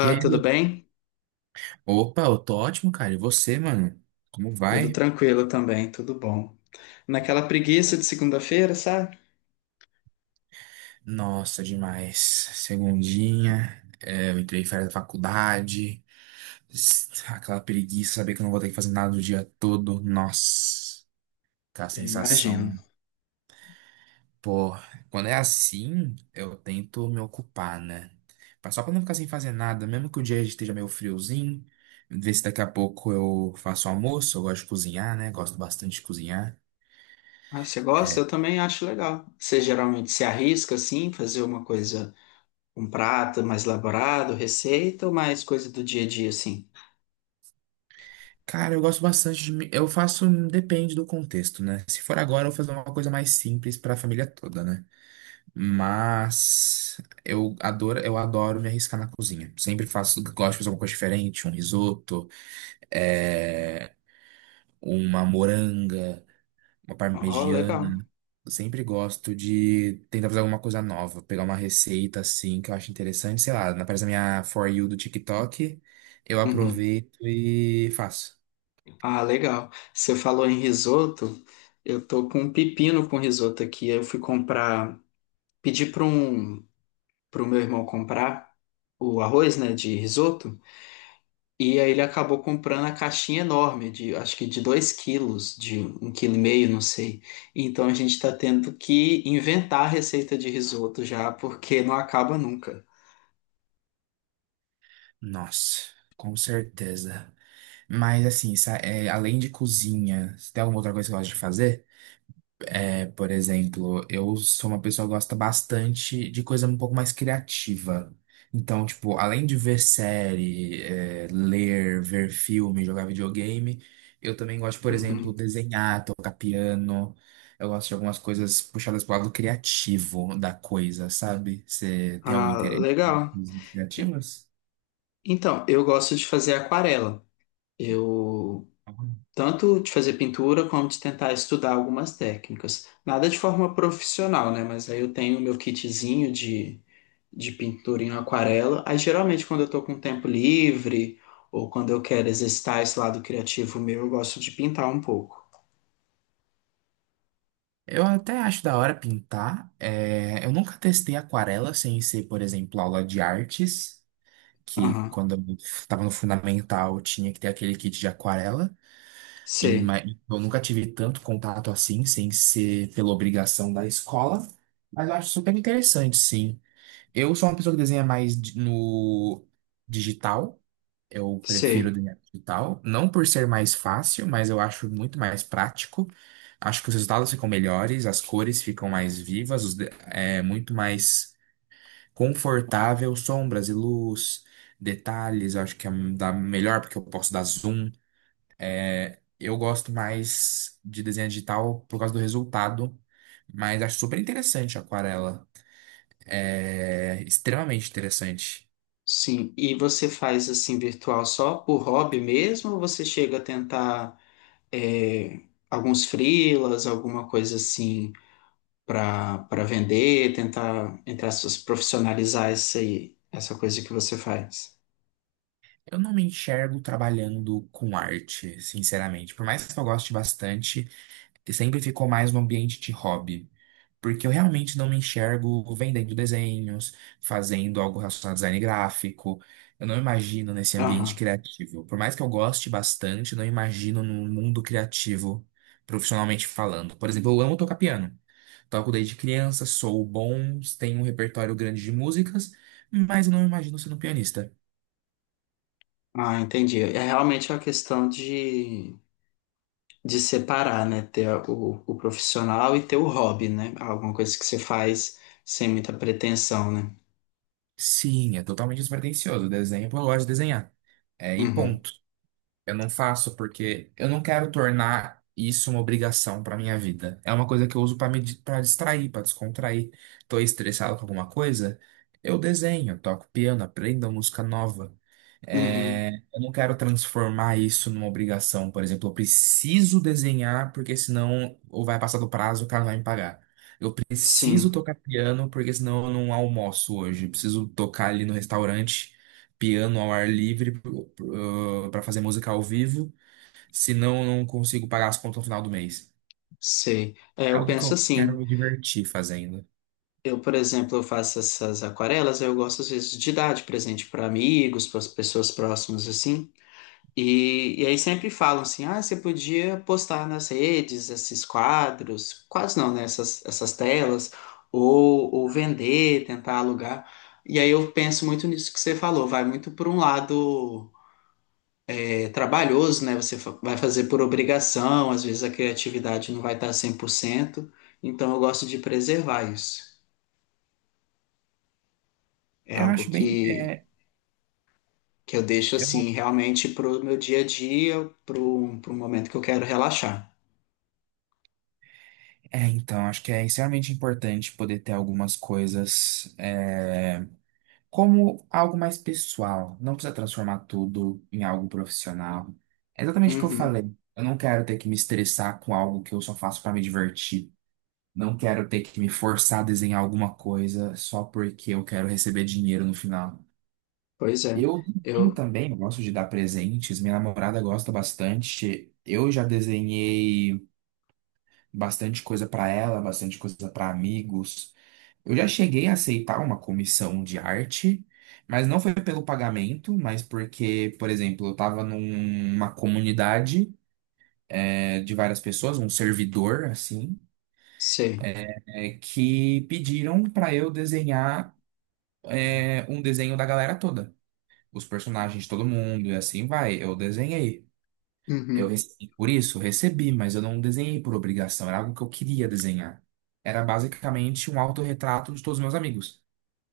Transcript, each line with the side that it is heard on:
right: E aí,
left: tudo
right: meu-
left: bem?
right: Opa, eu tô ótimo, cara. E você, mano? Como
left: Tudo
right: vai?
left: tranquilo também, tudo bom. Naquela preguiça de segunda-feira, sabe?
right: Nossa, demais. Segundinha, eu entrei em férias da faculdade, aquela preguiça, saber que eu não vou ter que fazer nada o dia todo. Nossa, aquela
left: Eu imagino.
right: sensação. Pô, quando é assim, eu tento me ocupar, né? Mas só pra não ficar sem fazer nada, mesmo que o dia esteja meio friozinho, ver se daqui a pouco eu faço almoço. Eu gosto de cozinhar, né? Gosto bastante de cozinhar.
left: Ah, você gosta? Eu também acho legal. Você geralmente se arrisca assim, fazer uma coisa, um prato mais elaborado, receita ou mais coisa do dia a dia assim?
right: Cara, eu gosto bastante Eu faço. Depende do contexto, né? Se for agora, eu vou fazer uma coisa mais simples pra família toda, né? Mas eu adoro me arriscar na cozinha. Sempre faço, gosto de fazer alguma coisa diferente, um risoto, é, uma moranga, uma
left: Oh, legal.
right: parmegiana. Eu sempre gosto de tentar fazer alguma coisa nova, pegar uma receita assim que eu acho interessante, sei lá, aparece na minha For You do TikTok, eu
left: Uhum.
right: aproveito e faço.
left: Ah, legal. Você falou em risoto. Eu tô com um pepino com risoto aqui. Eu fui comprar, pedi para um, para o meu irmão comprar o arroz, né, de risoto. E aí ele acabou comprando a caixinha enorme, de acho que de 2 quilos, de 1,5 quilo, não sei. Então a gente está tendo que inventar a receita de risoto já, porque não acaba nunca.
right: Nossa, com certeza. Mas assim, além de cozinha, se tem alguma outra coisa que eu gosto de fazer? É, por exemplo, eu sou uma pessoa que gosta bastante de coisa um pouco mais criativa. Então, tipo, além de ver série, ler, ver filme, jogar videogame, eu também gosto, por exemplo,
left: Uhum.
right: desenhar, tocar piano. Eu gosto de algumas coisas puxadas pro lado criativo da coisa, sabe? Você tem algum
left: Ah,
right: interesse em
left: legal.
right: coisas
left: E-
right: criativas?
left: Então, eu gosto de fazer aquarela. Eu tanto de fazer pintura como de tentar estudar algumas técnicas. Nada de forma profissional, né? Mas aí eu tenho o meu kitzinho de pintura em aquarela. Aí geralmente quando eu tô com tempo livre ou quando eu quero exercitar esse lado criativo meu, eu gosto de pintar um pouco.
right: Eu até acho da hora pintar. É, eu nunca testei aquarela sem ser, por exemplo, aula de artes, que
left: Aham.
right: quando eu estava no fundamental tinha que ter aquele kit de aquarela. Em
left: Sei,
right: ma- Eu nunca tive tanto contato assim, sem ser pela obrigação da escola. Mas eu acho super interessante, sim. Eu sou uma pessoa que desenha no digital. Eu prefiro o
left: sei.
right: dinheiro digital, não por ser mais fácil, mas eu acho muito mais prático. Acho que os resultados ficam melhores, as cores ficam mais vivas, é muito mais confortável, sombras e luz, detalhes, eu acho que dá melhor porque eu posso dar zoom. Eu gosto mais de desenho digital por causa do resultado, mas acho super interessante a aquarela. É extremamente interessante.
left: Sim. E você faz assim virtual só por hobby mesmo ou você chega a tentar é, alguns freelas, alguma coisa assim para vender, tentar entre aspas profissionalizar isso aí, essa coisa que você faz?
right: Eu não me enxergo trabalhando com arte, sinceramente. Por mais que eu goste bastante, sempre ficou mais no ambiente de hobby. Porque eu realmente não me enxergo vendendo desenhos, fazendo algo relacionado a design gráfico. Eu não imagino nesse ambiente
left: Aham.
right: criativo. Por mais que eu goste bastante, não imagino num mundo criativo, profissionalmente falando. Por exemplo, eu amo tocar piano. Toco desde criança, sou bom, tenho um repertório grande de músicas, mas eu não me imagino sendo pianista.
left: Ah, entendi. É realmente é uma questão de separar, né? Ter o profissional e ter o hobby, né? Alguma coisa que você faz sem muita pretensão, né?
right: Sim, é totalmente despretensioso. Desenho, pô, eu gosto de desenhar. É, e
left: Uhum,
right: ponto. Eu não faço porque eu não quero tornar isso uma obrigação para minha vida. É uma coisa que eu uso para pra distrair, para descontrair. Tô estressado com alguma coisa, eu desenho, toco piano, aprendo uma música nova.
left: uhum,
right: É, eu não quero transformar isso numa obrigação. Por exemplo, eu preciso desenhar porque senão ou vai passar do prazo, o cara vai me pagar. Eu preciso
left: sim,
right: tocar piano porque senão eu não almoço hoje. Eu preciso tocar ali no restaurante, piano ao ar livre para fazer música ao vivo, senão eu não consigo pagar as contas no final do mês.
left: sei. É,
right: É
left: eu
right: algo que
left: penso
right: eu quero
left: assim.
right: me divertir fazendo.
left: Eu, por exemplo, eu faço essas aquarelas, eu gosto às vezes de dar de presente para amigos, para as pessoas próximas, assim. E aí sempre falam assim, ah, você podia postar nas redes esses quadros, quase não, né? Essas telas, ou vender, tentar alugar. E aí eu penso muito nisso que você falou, vai muito por um lado trabalhoso, né? Vai fazer por obrigação, às vezes a criatividade não vai estar 100%. Então eu gosto de preservar isso. É
right: Eu
left: algo
right: acho bem. É,
left: que eu deixo
right: é bom.
left: assim, realmente pro meu dia a dia, pro momento que eu quero relaxar.
right: É, então, acho que é extremamente importante poder ter algumas coisas. Como algo mais pessoal. Não precisa transformar tudo em algo profissional. É exatamente o que eu
left: Uhum.
right: falei. Eu não quero ter que me estressar com algo que eu só faço para me divertir. Não quero ter que me forçar a desenhar alguma coisa só porque eu quero receber dinheiro no final.
left: Pois é,
right: Eu desenho
left: eu
right: também, eu gosto de dar presentes. Minha namorada gosta bastante. Eu já desenhei bastante coisa para ela, bastante coisa para amigos. Eu já cheguei a aceitar uma comissão de arte, mas não foi pelo pagamento, mas porque, por exemplo, eu estava numa comunidade, de várias pessoas, um servidor, assim,
left: sei.
right: que pediram para eu desenhar, um desenho da galera toda, os personagens de todo mundo, e assim vai. Eu desenhei. Eu
left: Uhum.
right: recebi por isso, recebi, mas eu não desenhei por obrigação, era algo que eu queria desenhar. Era basicamente um autorretrato de todos os meus amigos.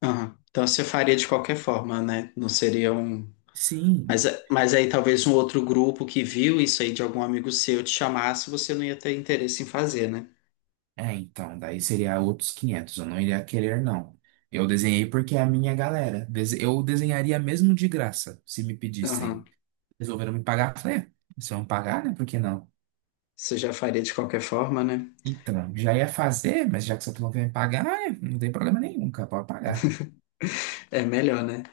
left: Aham. Então você faria de qualquer forma, né? Não seria um.
right: Sim.
left: Mas, é, mas aí talvez um outro grupo que viu isso aí de algum amigo seu te chamasse, você não ia ter interesse em fazer, né?
right: É, então, daí seria outros 500, eu não iria querer, não. Eu desenhei porque é a minha galera. Eu desenharia mesmo de graça, se me
left: Aham.
right: pedissem. Resolveram me pagar, eu falei, "É, se vão pagar, né? Por que não?
left: Você já faria de qualquer forma, né?
right: Então, já ia fazer, mas já que você não quer me pagar, não tem problema nenhum, cara, pode pagar.
left: É melhor, né?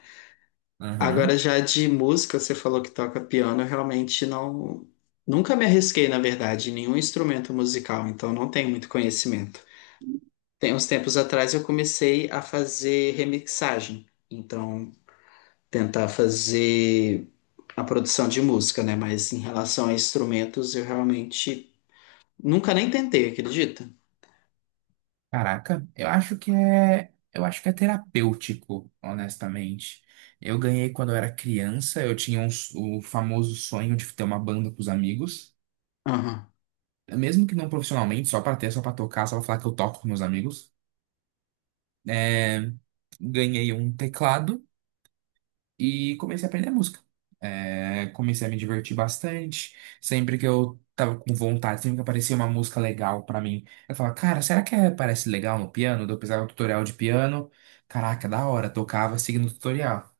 right: Aham."
left: Agora já de música, você falou que toca piano, eu realmente não. Nunca me arrisquei, na verdade, em nenhum instrumento musical, então não tenho muito conhecimento. Tem uns tempos atrás eu comecei a fazer remixagem. Então, tentar fazer a produção de música, né? Mas em relação a instrumentos, eu realmente nunca nem tentei, acredita?
right: Caraca, eu acho que é terapêutico, honestamente. Eu ganhei quando eu era criança, eu tinha o famoso sonho de ter uma banda com os amigos,
left: Aham,
right: mesmo que não profissionalmente, só pra ter, só pra tocar, só pra falar que eu toco com meus amigos, é, ganhei um teclado e comecei a aprender música. É, comecei a me divertir bastante. Sempre que eu tava com vontade, sempre que aparecia uma música legal pra mim, eu falava, cara, parece legal no piano? Daí eu precisava de um tutorial de piano. Caraca, da hora, tocava seguindo o tutorial.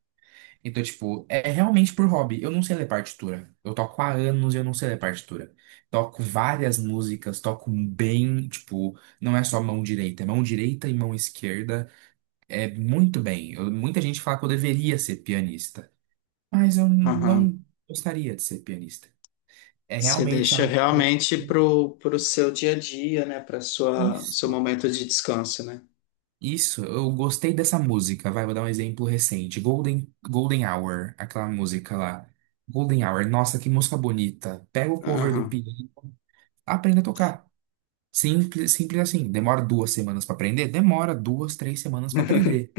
right: Então, tipo, é realmente por hobby. Eu não sei ler partitura. Eu toco há anos e eu não sei ler partitura. Toco várias músicas, toco bem, tipo, não é só mão direita, é mão direita e mão esquerda. É muito bem. Eu- muita gente fala que eu deveria ser pianista, mas eu
left: aham.
right: não gostaria de ser pianista. É
left: Você
right: realmente
left: deixa
right: algo que eu.
left: realmente pro seu dia a dia, né? Para sua seu
right: Isso.
left: momento de descanso, né?
right: Isso, eu gostei dessa música. Vai, vou dar um exemplo recente. Golden Hour, aquela música lá. Golden Hour, nossa, que música bonita. Pega o cover do
left: Aham.
right: piano, aprenda a tocar. Simples, simples assim. Demora 2 semanas pra aprender? Demora 2, 3 semanas pra aprender.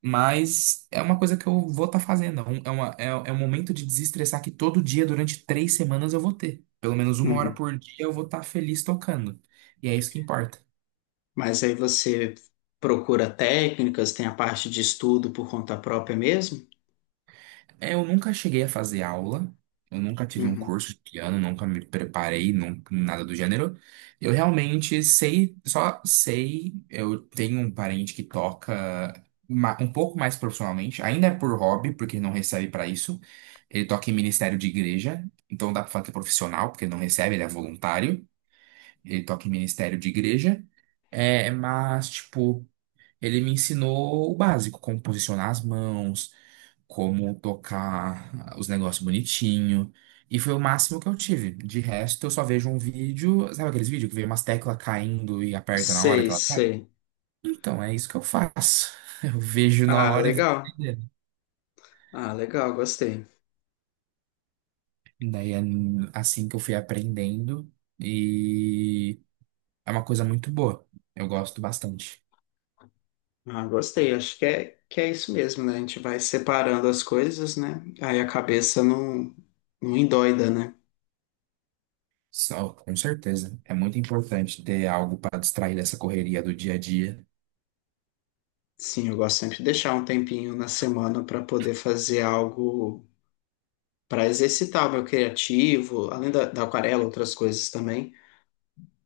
right: Mas é uma coisa que eu vou estar fazendo. É um momento de desestressar que todo dia, durante 3 semanas, eu vou ter. Pelo menos uma hora
left: Uhum.
right: por dia eu vou estar feliz tocando. E é isso que importa.
left: Mas aí você procura técnicas, tem a parte de estudo por conta própria mesmo?
right: É, eu nunca cheguei a fazer aula, eu nunca tive um
left: Uhum.
right: curso de piano, nunca me preparei, nada do gênero. Eu realmente sei, só sei, eu tenho um parente que toca um pouco mais profissionalmente, ainda é por hobby, porque não recebe pra isso. Ele toca em ministério de igreja, então dá pra falar que é profissional, porque não recebe, ele é voluntário. Ele toca em ministério de igreja, mas, tipo, ele me ensinou o básico, como posicionar as mãos, como tocar os negócios bonitinho. E foi o máximo que eu tive. De resto, eu só vejo um vídeo. Sabe aqueles vídeos que vê umas teclas caindo e aperta na hora
left: Sei,
right: que ela cai?
left: sei.
right: Então, é isso que eu faço. Eu vejo na
left: Ah,
right: hora e vou
left: legal.
right: aprendendo.
left: Ah, legal, gostei.
right: Daí é assim que eu fui aprendendo. E é uma coisa muito boa. Eu gosto bastante.
left: Ah, gostei. Acho que é isso mesmo, né? A gente vai separando as coisas, né? Aí a cabeça não, não endoida, né?
right: Só, com certeza. É muito importante ter algo para distrair dessa correria do dia a dia.
left: Sim, eu gosto sempre de deixar um tempinho na semana para poder fazer algo para exercitar o meu criativo, além da aquarela, outras coisas também,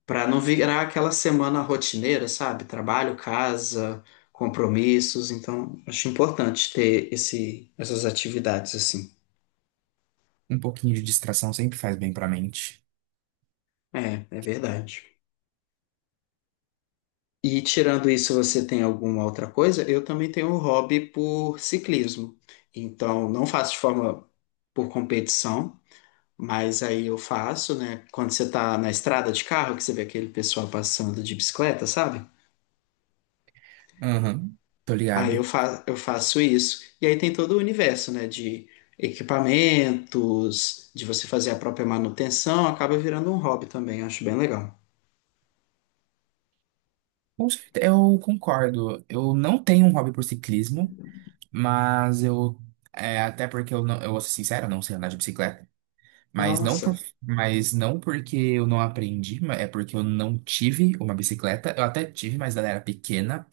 left: para não virar aquela semana rotineira, sabe? Trabalho, casa, compromissos. Então, acho importante ter essas atividades assim.
right: Um pouquinho de distração sempre faz bem para a mente.
left: É, é verdade. E tirando isso, você tem alguma outra coisa? Eu também tenho um hobby por ciclismo. Então, não faço de forma por competição, mas aí eu faço, né? Quando você tá na estrada de carro, que você vê aquele pessoal passando de bicicleta, sabe?
right: Aham, tô
left: Aí
right: ligado.
left: eu faço isso. E aí tem todo o universo, né? De equipamentos, de você fazer a própria manutenção, acaba virando um hobby também. Eu acho bem legal.
right: Eu concordo. Eu não tenho um hobby por ciclismo, mas até porque eu não, eu vou ser sincero, eu não sei andar de bicicleta, mas
left: Nossa.
right: mas não porque eu não aprendi, é porque eu não tive uma bicicleta. Eu até tive, mas ela era pequena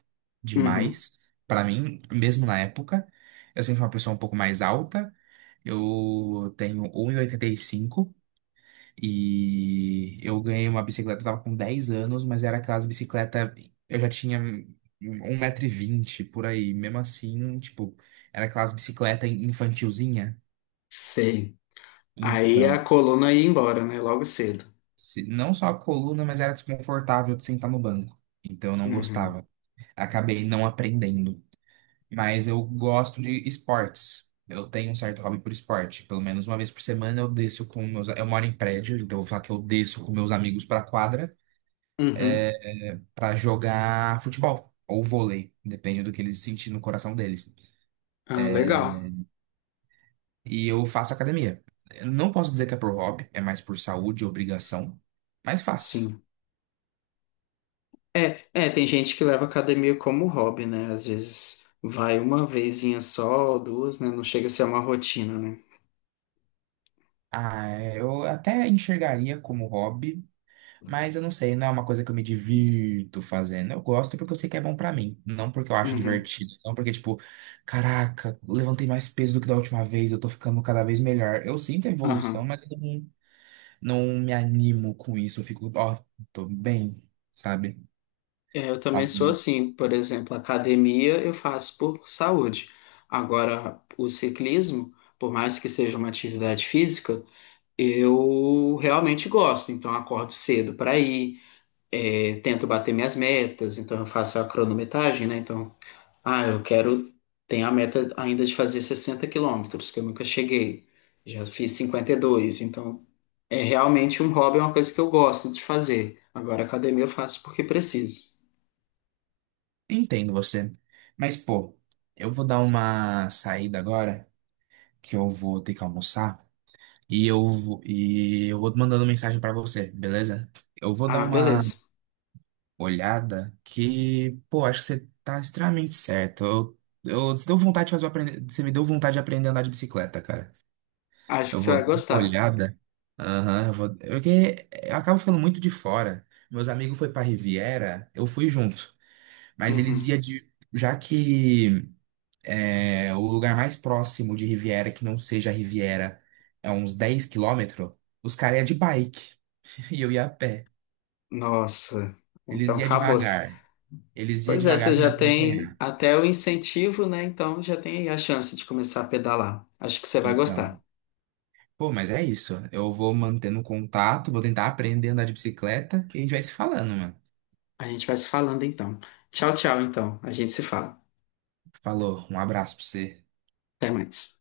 left: Uhum.
right: demais pra mim, mesmo na época. Eu sempre fui uma pessoa um pouco mais alta. Eu tenho 1,85 m e eu ganhei uma bicicleta, eu tava com 10 anos, mas era aquelas bicicleta, eu já tinha 1,20 m por aí, mesmo assim, tipo, era aquelas bicicleta infantilzinha.
left: Sei. Aí a
right: Então,
left: coluna ia embora, né? Logo cedo.
right: não só a coluna, mas era desconfortável de sentar no banco. Então eu não
left: Uhum.
right: gostava. Acabei não aprendendo. Mas eu gosto de esportes. Eu tenho um certo hobby por esporte. Pelo menos uma vez por semana eu desço com meus. Eu moro em prédio, então eu vou falar que eu desço com meus amigos pra quadra.
left: Uhum.
right: É, para jogar futebol ou vôlei, depende do que eles sentirem no coração deles.
left: Ah, legal.
right: E eu faço academia. Eu não posso dizer que é por hobby, é mais por saúde e obrigação, mas faço.
left: Sim. É, é, tem gente que leva academia como hobby, né? Às vezes vai uma vezinha só, ou duas, né? Não chega a ser uma rotina, né?
right: Ah, eu até enxergaria como hobby, mas eu não sei, não é uma coisa que eu me divirto fazendo. Eu gosto porque eu sei que é bom pra mim, não porque eu acho
left: Uhum.
right: divertido, não porque, tipo, caraca, levantei mais peso do que da última vez, eu tô ficando cada vez melhor. Eu sinto a evolução,
left: Aham.
right: mas eu não. Não me animo com isso, eu fico, ó, tô bem, sabe?
left: É, eu
right: Tá,
left: também sou
right: bom.
left: assim. Por exemplo, academia eu faço por saúde. Agora, o ciclismo, por mais que seja uma atividade física, eu realmente gosto. Então, eu acordo cedo para ir, é, tento bater minhas metas. Então, eu faço a cronometragem, né? Então, Ah, eu quero. Tenho a meta ainda de fazer 60 quilômetros, que eu nunca cheguei. Já fiz 52, então é realmente um hobby, é uma coisa que eu gosto de fazer. Agora, academia eu faço porque preciso.
right: Entendo você. Mas, pô, eu vou dar uma saída agora, que eu vou ter que almoçar, e eu vou mandando mensagem pra você, beleza? Eu vou dar
left: Ah,
right: uma
left: beleza.
right: olhada que, pô, acho que você tá extremamente certo. Você deu vontade de fazer eu aprender, você me deu vontade de aprender a andar de bicicleta, cara.
left: Acho que
right: Eu
left: você
right: vou
left: vai
right: dar uma
left: gostar.
right: olhada. Aham, eu vou. Porque eu acabo ficando muito de fora. Meus amigos foi pra Riviera, eu fui junto. Mas eles
left: Uhum.
right: iam de. Já que o lugar mais próximo de Riviera, que não seja Riviera, é uns 10 km, os caras iam de bike. E eu ia a pé.
left: Nossa,
right: Eles
left: então
right: iam
left: acabou.
right: devagar. Eles iam
left: Pois é, você
right: devagar pra me
left: já tem
right: acompanhar.
left: até o incentivo, né? Então já tem aí a chance de começar a pedalar. Acho que você vai
right: Então.
left: gostar.
right: Pô, mas é isso. Eu vou mantendo contato, vou tentar aprender a andar de bicicleta e a gente vai se falando, mano.
left: A gente vai se falando então. Tchau, tchau, então. A gente se fala.
right: Falou, um abraço pra você.
left: Até mais.